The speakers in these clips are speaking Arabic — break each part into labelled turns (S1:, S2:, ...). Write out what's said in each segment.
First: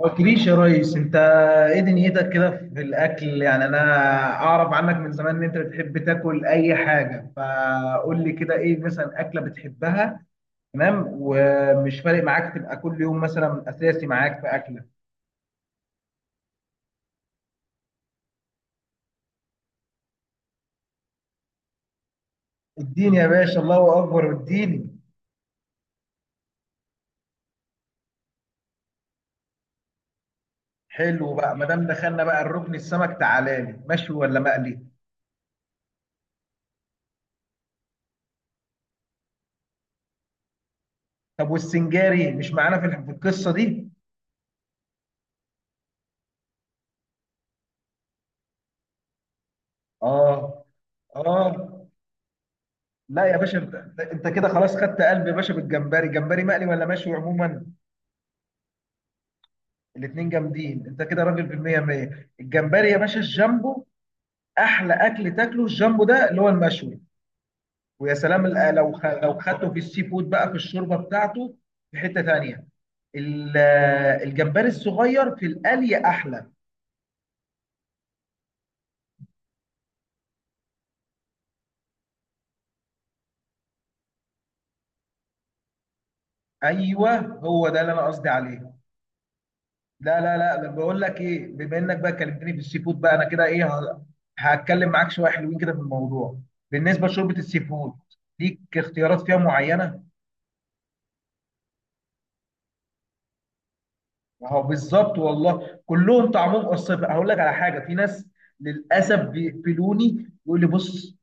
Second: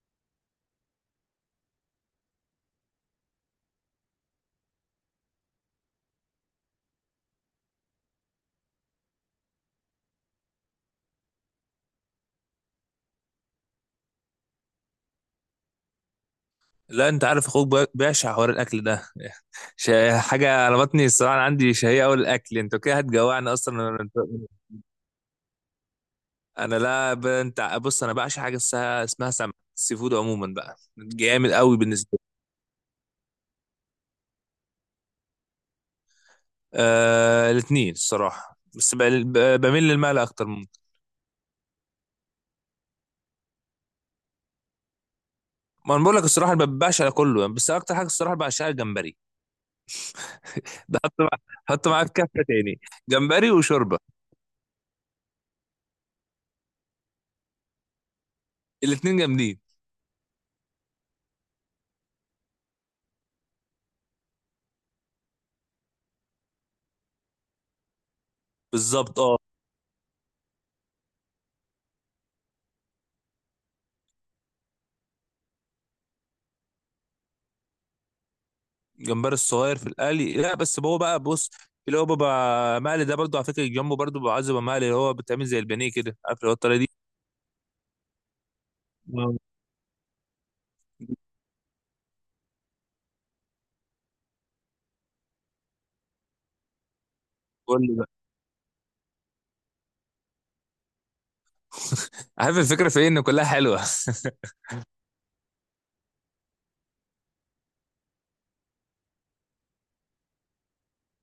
S1: ما قلتليش يا ريس، انت ايه دنيتك كده في الاكل؟ يعني انا اعرف عنك من زمان ان انت بتحب تاكل اي حاجه، فقول لي كده ايه مثلا اكله بتحبها؟ تمام، ومش فارق معاك تبقى كل يوم مثلا اساسي معاك في اكله؟
S2: لا، انت عارف اخوك بيعشق حوار الاكل ده. حاجه على بطني الصراحه، أنا عندي شهيه قوي الاكل. انت كده
S1: اديني يا
S2: هتجوعني
S1: باشا،
S2: اصلا.
S1: الله
S2: انا
S1: اكبر، اديني.
S2: أنا لا ب... انت بص، انا بعشق حاجه اسمها سمك، السي فود عموما بقى
S1: حلو
S2: جامد
S1: بقى، ما
S2: قوي
S1: دام
S2: بالنسبه
S1: دخلنا
S2: لي.
S1: بقى الركن السمك، تعالى لي مشوي ولا مقلي؟
S2: الاثنين الصراحه، بميل للمال اكتر ممكن.
S1: طب والسنجاري مش معانا في في القصه دي؟
S2: ما انا بقول لك الصراحه ما بعشق على كله يعني، بس اكتر حاجه الصراحه بعشقها الجمبري.
S1: اه،
S2: بحط مع...
S1: اه.
S2: حط معاه في كفه تاني.
S1: لا يا
S2: جمبري
S1: باشا،
S2: وشوربه،
S1: انت كده خلاص خدت قلب يا باشا بالجمبري، جمبري مقلي ولا مشوي عموما؟
S2: الاثنين جامدين.
S1: الاتنين جامدين، انت كده راجل بالمية مية. الجمبري يا باشا الجامبو، احلى اكل تاكله الجامبو ده اللي هو المشوي، ويا سلام لو
S2: بالظبط اه.
S1: لو خدته في السي فود بقى في الشوربه بتاعته في حته تانية. ال- الجمبري الصغير في القلي احلى.
S2: الجمبري الصغير في القلي، لا بس هو بقى بص، اللي هو بيبقى مقلي ده برضو على فكره، الجامبو برضو بيبقى عايز يبقى مقلي، اللي هو بتعمل زي البانيه كده، عارف اللي هو الطريقه دي.
S1: ايوه هو ده اللي انا قصدي عليه.
S2: آه.
S1: لا لا لا، ده بقول لك ايه، بما انك بقى كلمتني في السي فود، بقى انا كده ايه هتكلم معاك شويه حلوين كده في الموضوع. بالنسبه لشوربه السي
S2: قول
S1: فود،
S2: لي بقى.
S1: ليك اختيارات فيها معينه.
S2: عارف الفكره في ايه؟ ان كلها حلوه.
S1: اهو بالظبط والله، كلهم طعمهم قصير. هقول لك على حاجه، في ناس للاسف بيقفلوني، يقول لي بص،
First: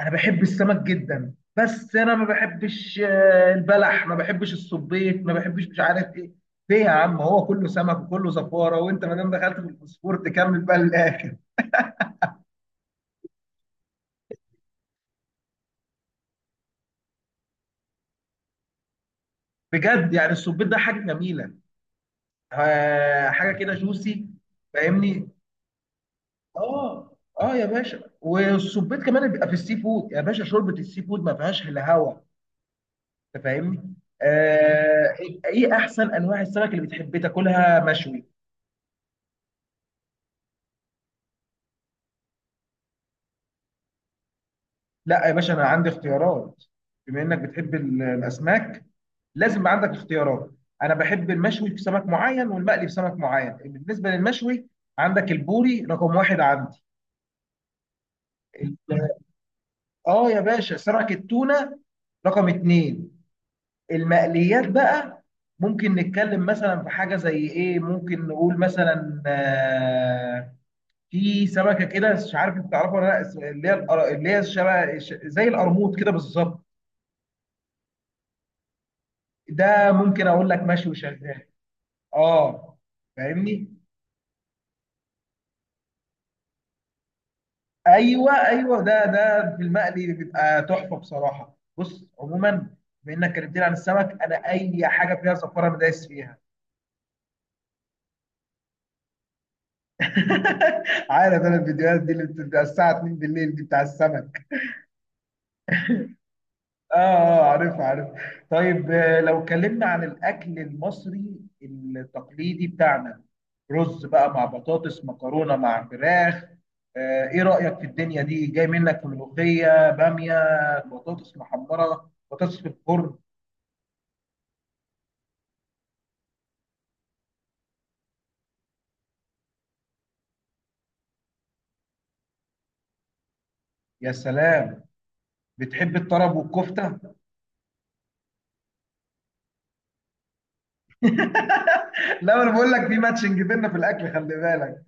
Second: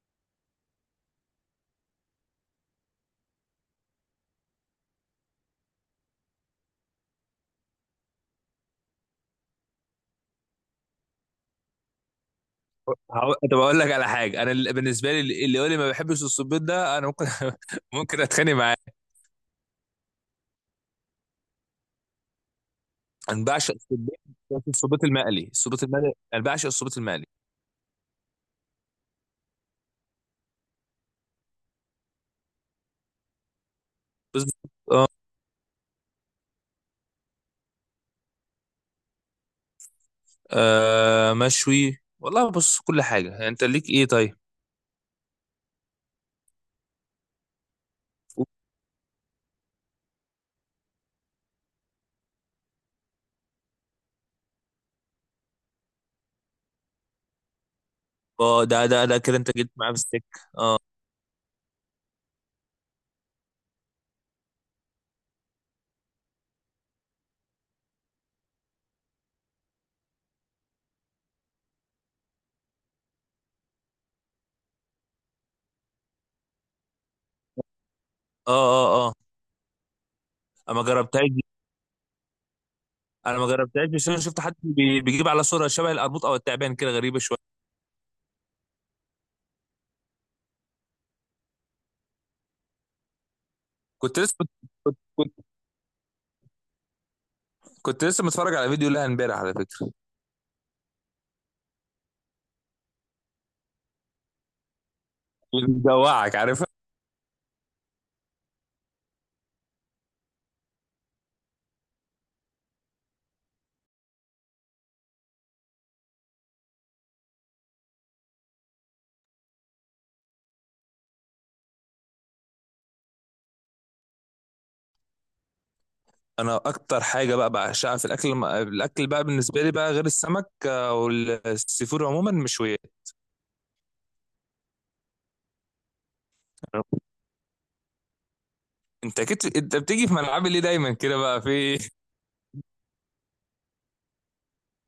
S1: انا بحب السمك جدا، بس انا ما بحبش البلح، ما بحبش الصبيط، ما بحبش، مش عارف ايه. ليه يا عم؟ هو كله سمك وكله زفاره، وانت ما دام دخلت في الفوسفور تكمل بقى للاخر.
S2: طب اقول لك على حاجه، انا بالنسبه لي اللي يقول لي ما بحبش الصبيط ده انا ممكن ممكن اتخانق معاه.
S1: بجد يعني السبيط ده حاجه جميله،
S2: انا
S1: حاجه كده
S2: بعشق الصبيط،
S1: جوسي.
S2: بس الصبيط
S1: فاهمني،
S2: المقلي، الصبيط المقلي. انا بعشق الصبيط
S1: اه
S2: المقلي.
S1: اه يا باشا. والسبيط كمان بيبقى في السي فود يا باشا، شوربه السي فود ما فيهاش الا هوا، انت فاهمني. آه. ايه احسن انواع السمك اللي بتحب تاكلها مشوي؟
S2: آه مشوي والله. بص كل حاجه يعني، انت ليك ايه طيب؟
S1: لا يا باشا، انا عندي اختيارات. بما انك بتحب الاسماك، لازم يبقى عندك اختيارات. انا بحب المشوي في سمك معين والمقلي في سمك معين. بالنسبه للمشوي، عندك البوري رقم واحد.
S2: اه، ده
S1: عندي
S2: ده ده كده انت جيت معاه في
S1: اه يا
S2: السكه.
S1: باشا صنعة التونة رقم اتنين. المقليات بقى، ممكن نتكلم مثلا في حاجة زي ايه، ممكن نقول مثلا في سمكة كده مش عارف انت تعرفها ولا لا، اللي هي اللي هي شبه زي القرموط كده بالظبط.
S2: اه اه.
S1: ده ممكن اقول لك
S2: انا ما
S1: مشوي
S2: جربتهاش دي.
S1: شغال. اه،
S2: انا ما
S1: فاهمني.
S2: جربتهاش، بس انا شفت حد بيجيب على صوره شبه القرموط او التعبان، كده غريبه شويه.
S1: ايوه ايوه، ده ده في المقلي بيبقى تحفة بصراحة. بص عموما بما انك كلمتني عن
S2: كنت
S1: السمك،
S2: لسه
S1: انا
S2: كنت
S1: اي
S2: كنت,
S1: حاجة فيها
S2: كنت
S1: زفارة انا دايس فيها.
S2: كنت لسه متفرج على فيديو لها امبارح على فكره.
S1: عارف انا الفيديوهات دي اللي بتبقى الساعة 2 بالليل دي بتاع السمك.
S2: اللي بيجوعك، عارفها.
S1: اه اه، عارفها عارفها. طيب لو اتكلمنا عن الاكل المصري التقليدي بتاعنا، رز بقى مع بطاطس، مكرونة مع فراخ، ايه رأيك في الدنيا دي؟ جاي منك ملوخية، بامية، بطاطس محمرة، بطاطس في الفرن.
S2: انا اكتر حاجه بقى بعشقها في الاكل بقى بالنسبه لي بقى، غير السمك آه، والسي فود عموما، مشويات.
S1: يا سلام، بتحب الطرب والكفتة؟
S2: انت اكيد، انت بتيجي في ملعبي ليه دايما كده بقى في إيه؟
S1: لا، انا بقول لك في ماتشنج بينا في الاكل، خلي بالك.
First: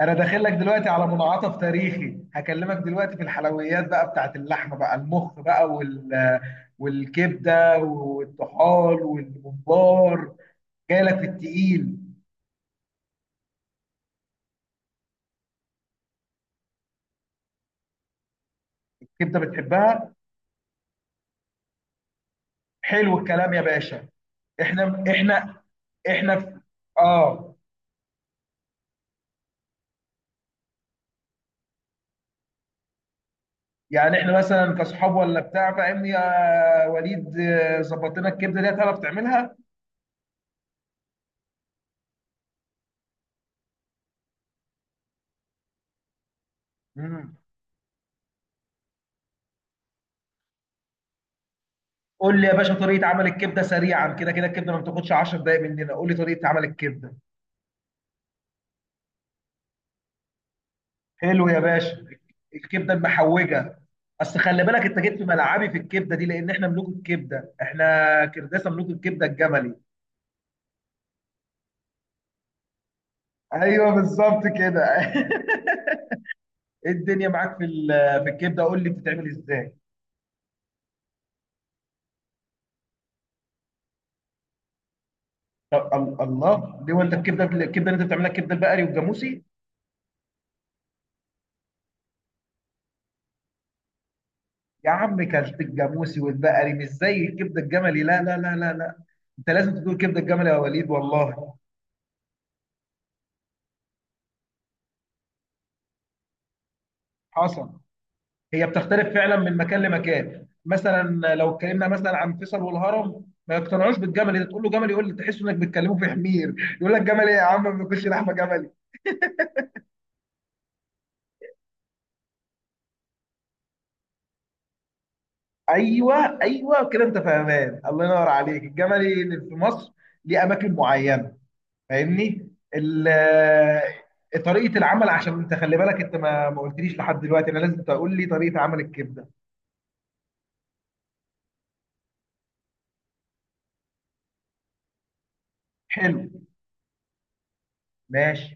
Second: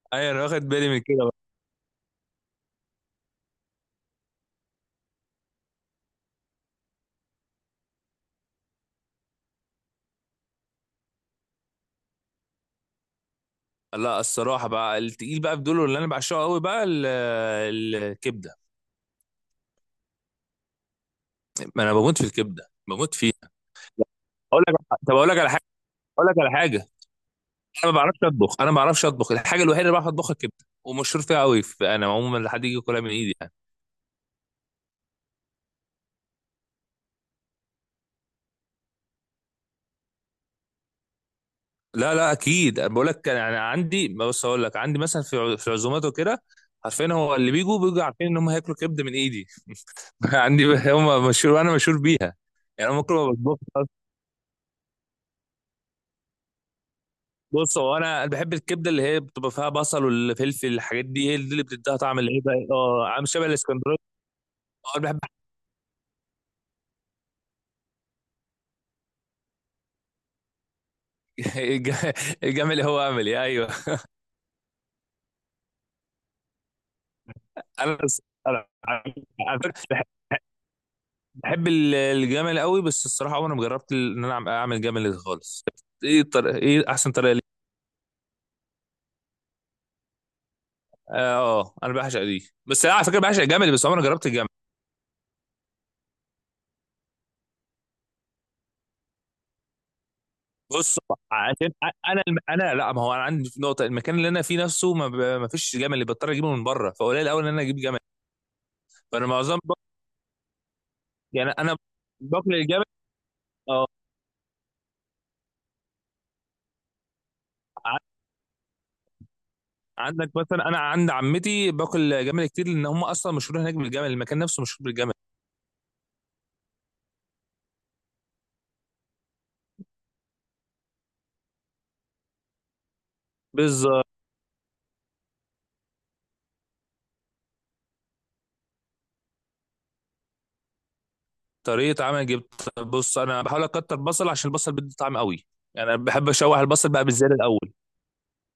S1: انا
S2: ايوه
S1: داخل
S2: انا
S1: لك
S2: واخد
S1: دلوقتي
S2: بالي من
S1: على
S2: كده بقى.
S1: منعطف تاريخي، هكلمك دلوقتي في الحلويات بقى بتاعت اللحمه، بقى المخ بقى وال، والكبده والطحال والممبار، جاي لك في التقيل.
S2: لا الصراحه بقى، التقيل بقى بدول اللي انا بعشقه قوي بقى، الكبده.
S1: الكبده بتحبها؟
S2: ما انا بموت في الكبده، بموت
S1: حلو
S2: فيها.
S1: الكلام يا باشا.
S2: اقول لك،
S1: احنا
S2: طب اقول لك على حاجه،
S1: احنا
S2: اقول لك
S1: احنا
S2: على
S1: في
S2: حاجه،
S1: اه
S2: انا ما بعرفش اطبخ، انا ما بعرفش اطبخ. الحاجه الوحيده اللي بعرف اطبخها الكبده، ومشهور فيها قوي انا عموما، لحد يجي ياكلها من ايدي يعني.
S1: يعني احنا مثلا كصحاب ولا بتاع، فاهمني يا وليد؟ ظبط لنا الكبده دي، تعرف تعملها؟
S2: لا لا اكيد بقول لك، انا عندي، بص اقول لك، عندي مثلا في في عزومات وكده، عارفين هو،
S1: مم.
S2: اللي بيجوا عارفين ان هم هياكلوا كبده من ايدي. عندي هم مشهور وانا مشهور بيها.
S1: قول لي يا باشا
S2: يعني انا
S1: طريقه
S2: ممكن ما
S1: عمل
S2: بطبخش
S1: الكبده
S2: أصلاً.
S1: سريعا، كده كده الكبده ما بتاخدش 10 دقائق مننا. قول لي طريقه عمل الكبده.
S2: بص هو انا بحب الكبده اللي هي بتبقى فيها بصل والفلفل، الحاجات دي هي دي
S1: حلو يا
S2: اللي بتديها
S1: باشا،
S2: طعم العيبه،
S1: الكبده
S2: اه عامل شبه
S1: المحوجه.
S2: الاسكندراني.
S1: اصل خلي بالك، انت
S2: اه أنا
S1: جيت
S2: بحب.
S1: في ملعبي في الكبده دي، لان احنا ملوك الكبده، احنا كرداسه ملوك الكبده الجملي.
S2: الجمل هو عملي، ايوه.
S1: ايوه بالظبط كده. ايه الدنيا معاك في في الكبده؟
S2: انا
S1: قول لي بتتعمل
S2: على فكرة
S1: ازاي؟
S2: بحب الجمل قوي، بس الصراحه عمري ما جربت ان انا اعمل جمل خالص.
S1: طب
S2: ايه الطريقه؟
S1: الله
S2: ايه
S1: ليه هو
S2: احسن
S1: انت
S2: طريقه ليه؟
S1: الكبده اللي انت بتعملها، الكبده البقري والجاموسي؟
S2: اه آه، انا بعشق دي، بس أنا على فكره بعشق الجمل، بس عمري ما جربت الجمل.
S1: يا عم كلت الجاموسي والبقري، مش زي الكبده الجملي، لا لا لا لا لا، انت لازم تدوق كبده الجملي يا وليد،
S2: بص
S1: والله.
S2: عشان انا انا لا، ما هو انا عندي نقطه، المكان اللي انا فيه نفسه ما, ما فيش جمل، اللي بضطر اجيبه من بره، فقليل قوي ان انا اجيب
S1: حصل،
S2: جمل.
S1: هي بتختلف
S2: فانا
S1: فعلا من
S2: معظم
S1: مكان لمكان. مثلا
S2: يعني
S1: لو
S2: انا
S1: اتكلمنا مثلا عن
S2: باكل
S1: فيصل
S2: الجمل.
S1: والهرم، ما
S2: اه،
S1: يقتنعوش بالجمل، انت تقول له جمل يقول لك تحس انك بتكلمه في حمير، يقول لك جمل ايه يا عم، ما
S2: ع-
S1: بياكلش لحمه جملي.
S2: عندك مثلا انا عند عمتي باكل جمل كتير، لان هم اصلا مشهورين هناك بالجمل، المكان نفسه مشهور بالجمل.
S1: ايوه ايوه كده انت فاهمان، الله ينور عليك. الجملي اللي في مصر ليه اماكن معينه، فاهمني. ال-
S2: بالظبط.
S1: طريقه العمل، عشان انت خلي بالك، انت ما قلتليش لحد دلوقتي، انا لازم تقول لي طريقه عمل الكبده.
S2: طريقة عمل جبت، بص أنا بحاول أكتر بصل، عشان البصل بيدي طعم قوي. يعني أنا
S1: حلو،
S2: بحب أشوح البصل بقى بالزيادة الأول.
S1: ماشي.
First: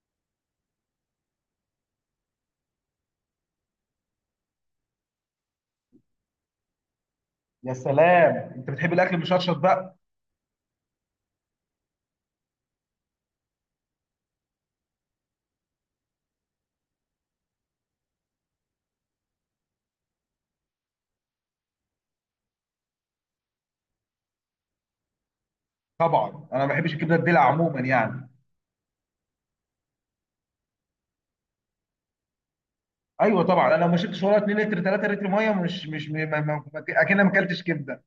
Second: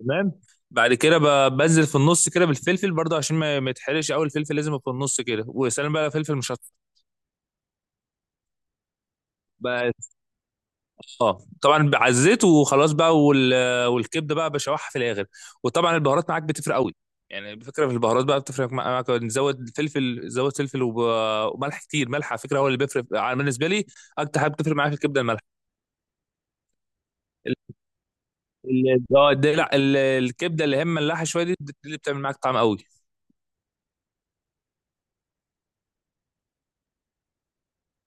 S2: تمام. بعد كده بنزل في النص كده بالفلفل برضه، عشان ما ما يتحرقش قوي، الفلفل لازم يبقى في النص كده، وسلام بقى لو فلفل مشطشط
S1: يا سلام، انت بتحب الاكل مشطشط
S2: بقى.
S1: بقى؟
S2: اه طبعا بعزيت وخلاص بقى والكبده بقى بشوحها في الاخر. وطبعا البهارات معاك بتفرق قوي. يعني بفكره في البهارات بقى بتفرق معاك، نزود فلفل، زود فلفل وملح كتير. ملح على فكره هو اللي بيفرق على بالنسبه لي، اكتر حاجه بتفرق معايا في الكبده الملح.
S1: طبعا انا ما بحبش الكبده الدلع عموما يعني.
S2: اه الكبده اللي هي ملاحه شويه دي، دي اللي بتعمل معاك طعم قوي.
S1: ايوه طبعا، انا لو ما شربتش ولا 2 لتر 3 لتر ميه، مش ما اكن ما اكلتش كبده.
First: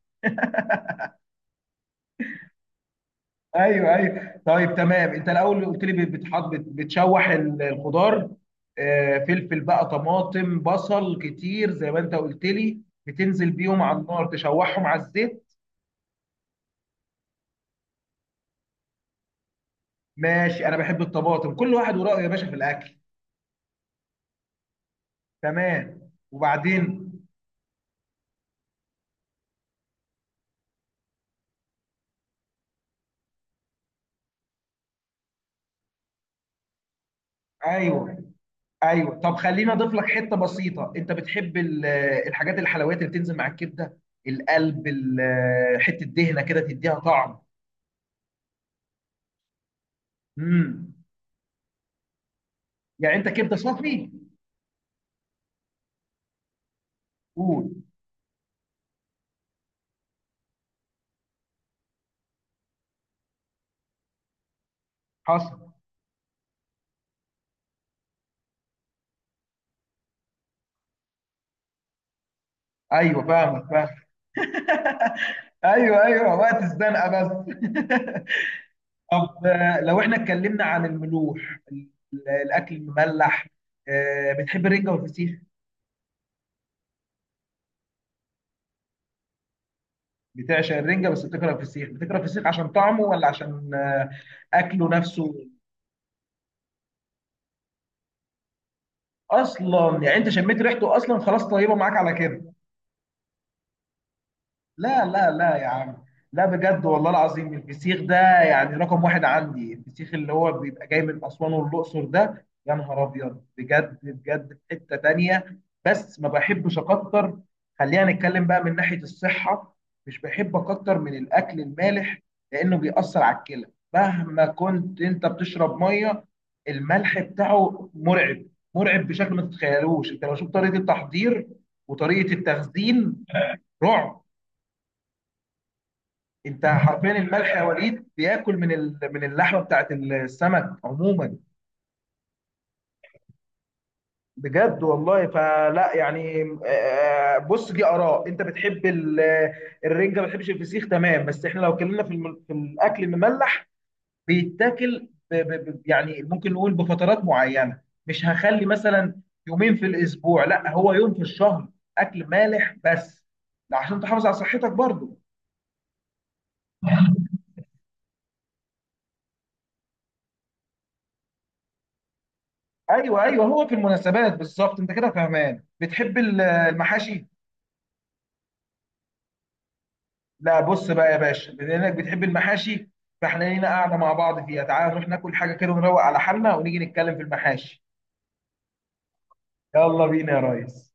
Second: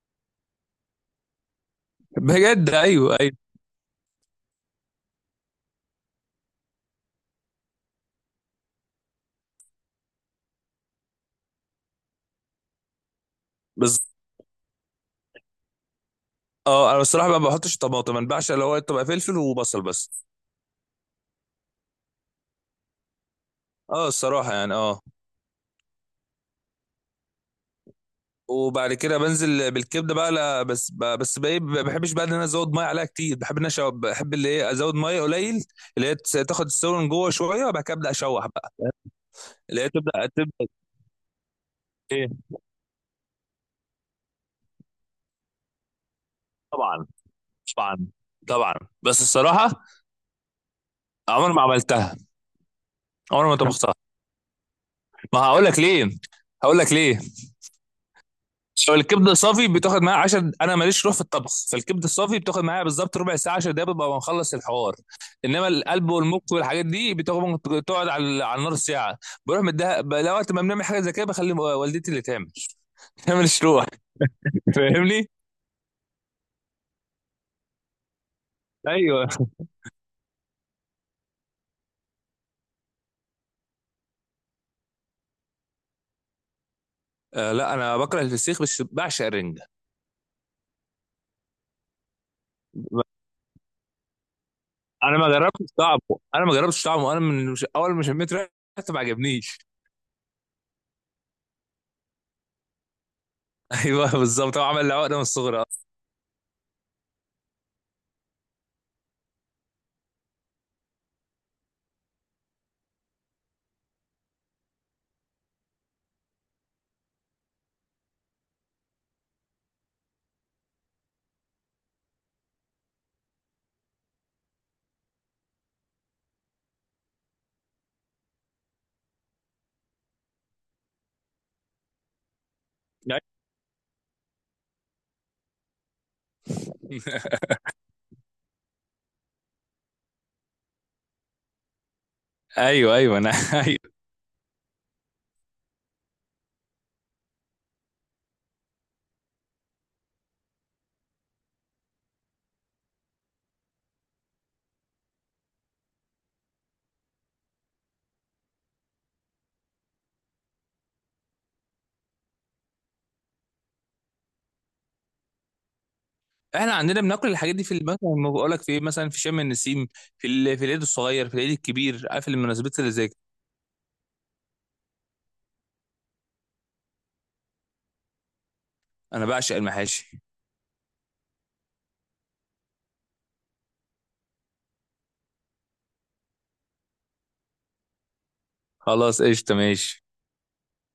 S2: بجد، ايوه ايوه.
S1: ايوه ايوه، طيب تمام، انت الاول قلت لي بتحط بتشوح الخضار، فلفل بقى، طماطم، بصل كتير زي ما انت قلت لي، بتنزل بيهم على
S2: بس
S1: النار تشوحهم على الزيت.
S2: اه انا الصراحه بقى ما بحطش طماطم، انا بعشق اللي هو تبقى فلفل وبصل بس.
S1: ماشي، انا بحب الطماطم، كل واحد ورايه يا باشا في الاكل.
S2: اه الصراحه يعني اه.
S1: تمام، وبعدين؟
S2: وبعد كده بنزل بالكبده بقى، لا بس بقى إيه، ما بحبش بقى ان انا ازود ميه عليها كتير، بحب ان انا بحب اللي هي ازود ميه قليل، اللي هي تاخد السوا من جوه شويه، وبعد كده ابدا
S1: ايوه
S2: اشوح بقى،
S1: ايوه. طب خليني
S2: اللي هي
S1: اضيف لك
S2: تبدا
S1: حته
S2: تبدا
S1: بسيطه، انت بتحب
S2: ايه؟
S1: الحاجات الحلويات اللي بتنزل مع الكبده، القلب، حته دهنه كده تديها
S2: طبعا
S1: طعم.
S2: طبعا طبعا. بس الصراحه
S1: امم،
S2: عمر ما عملتها،
S1: يعني انت
S2: عمر
S1: كبده
S2: ما طبختها.
S1: صافي؟
S2: ما هقول لك ليه، هقول لك ليه.
S1: قول.
S2: لو الكبده صافي بتاخد معايا 10، انا ماليش روح في الطبخ، فالكبده الصافي بتاخد معايا بالظبط ربع ساعه 10 دقايق، ببقى مخلص الحوار.
S1: حصل.
S2: انما القلب والمخ والحاجات دي بتاخد ممكن تقعد على على النار ساعه، بروح مديها لو وقت ما بنعمل حاجه زي كده بخلي والدتي اللي تعمل.
S1: ايوه
S2: انا ماليش
S1: فاهمك،
S2: روح،
S1: فاهم.
S2: فاهمني.
S1: ايوه ايوه، وقت الزنقه بس.
S2: ايوه
S1: طب لو احنا اتكلمنا عن الملوح الاكل المملح، بتحب الرنجه والفسيخ؟
S2: آه، لا انا بكره الفسيخ بس بعشق الرنجه.
S1: بتعشق الرنجه بس بتكره الفسيخ، بتكره الفسيخ عشان طعمه ولا عشان اكله
S2: انا ما
S1: نفسه؟
S2: جربتش طعمه، انا ما جربتش طعمه، انا من مش... اول ما شميت ريحته ما عجبنيش.
S1: اصلا يعني انت شميت ريحته، اصلا خلاص طيبه معاك على كده.
S2: ايوه بالظبط، هو عمل لي
S1: لا
S2: عقده من
S1: لا لا
S2: الصغر
S1: يا عم، لا بجد والله العظيم، الفسيخ ده يعني رقم واحد عندي، الفسيخ اللي هو بيبقى جاي من أسوان والأقصر ده يا نهار أبيض، بجد بجد في حتة تانية. بس ما بحبش أكتر، خلينا نتكلم بقى من ناحية الصحة، مش بحب أكتر من الأكل المالح، لأنه بيأثر على الكلى، مهما كنت أنت بتشرب مية، الملح بتاعه مرعب، مرعب بشكل ما تتخيلوش. أنت لو شفت طريقة التحضير وطريقة
S2: اصلا.
S1: التخزين، رعب. انت حرفيا الملح يا وليد بياكل من من اللحمه بتاعت السمك عموما.
S2: ايوه ايوه انا ايوه.
S1: بجد والله، فلا يعني بص، دي اراء، انت بتحب الرنجه ما بتحبش الفسيخ، تمام. بس احنا لو اتكلمنا في في الاكل المملح، بيتاكل يعني ممكن نقول بفترات معينه. مش هخلي مثلا يومين في الاسبوع، لا، هو يوم في الشهر اكل مالح بس، لا عشان تحافظ على صحتك برضو.
S2: احنا عندنا بناكل الحاجات دي في مثلا ما بقول لك في ايه، مثلا في شم النسيم، في في العيد الصغير، في العيد الكبير، عارف المناسبات اللي زي كده.
S1: ايوه ايوه، هو في المناسبات بالظبط. انت كده فهمان، بتحب المحاشي.
S2: انا بعشق المحاشي.
S1: لا، بص بقى يا باشا، بما انك بتحب المحاشي، فاحنا لينا قاعده مع بعض فيها، تعال نروح ناكل حاجه كده ونروق على حالنا، ونيجي نتكلم في المحاشي.
S2: خلاص قشطه، ماشي.
S1: يلا بينا يا ريس.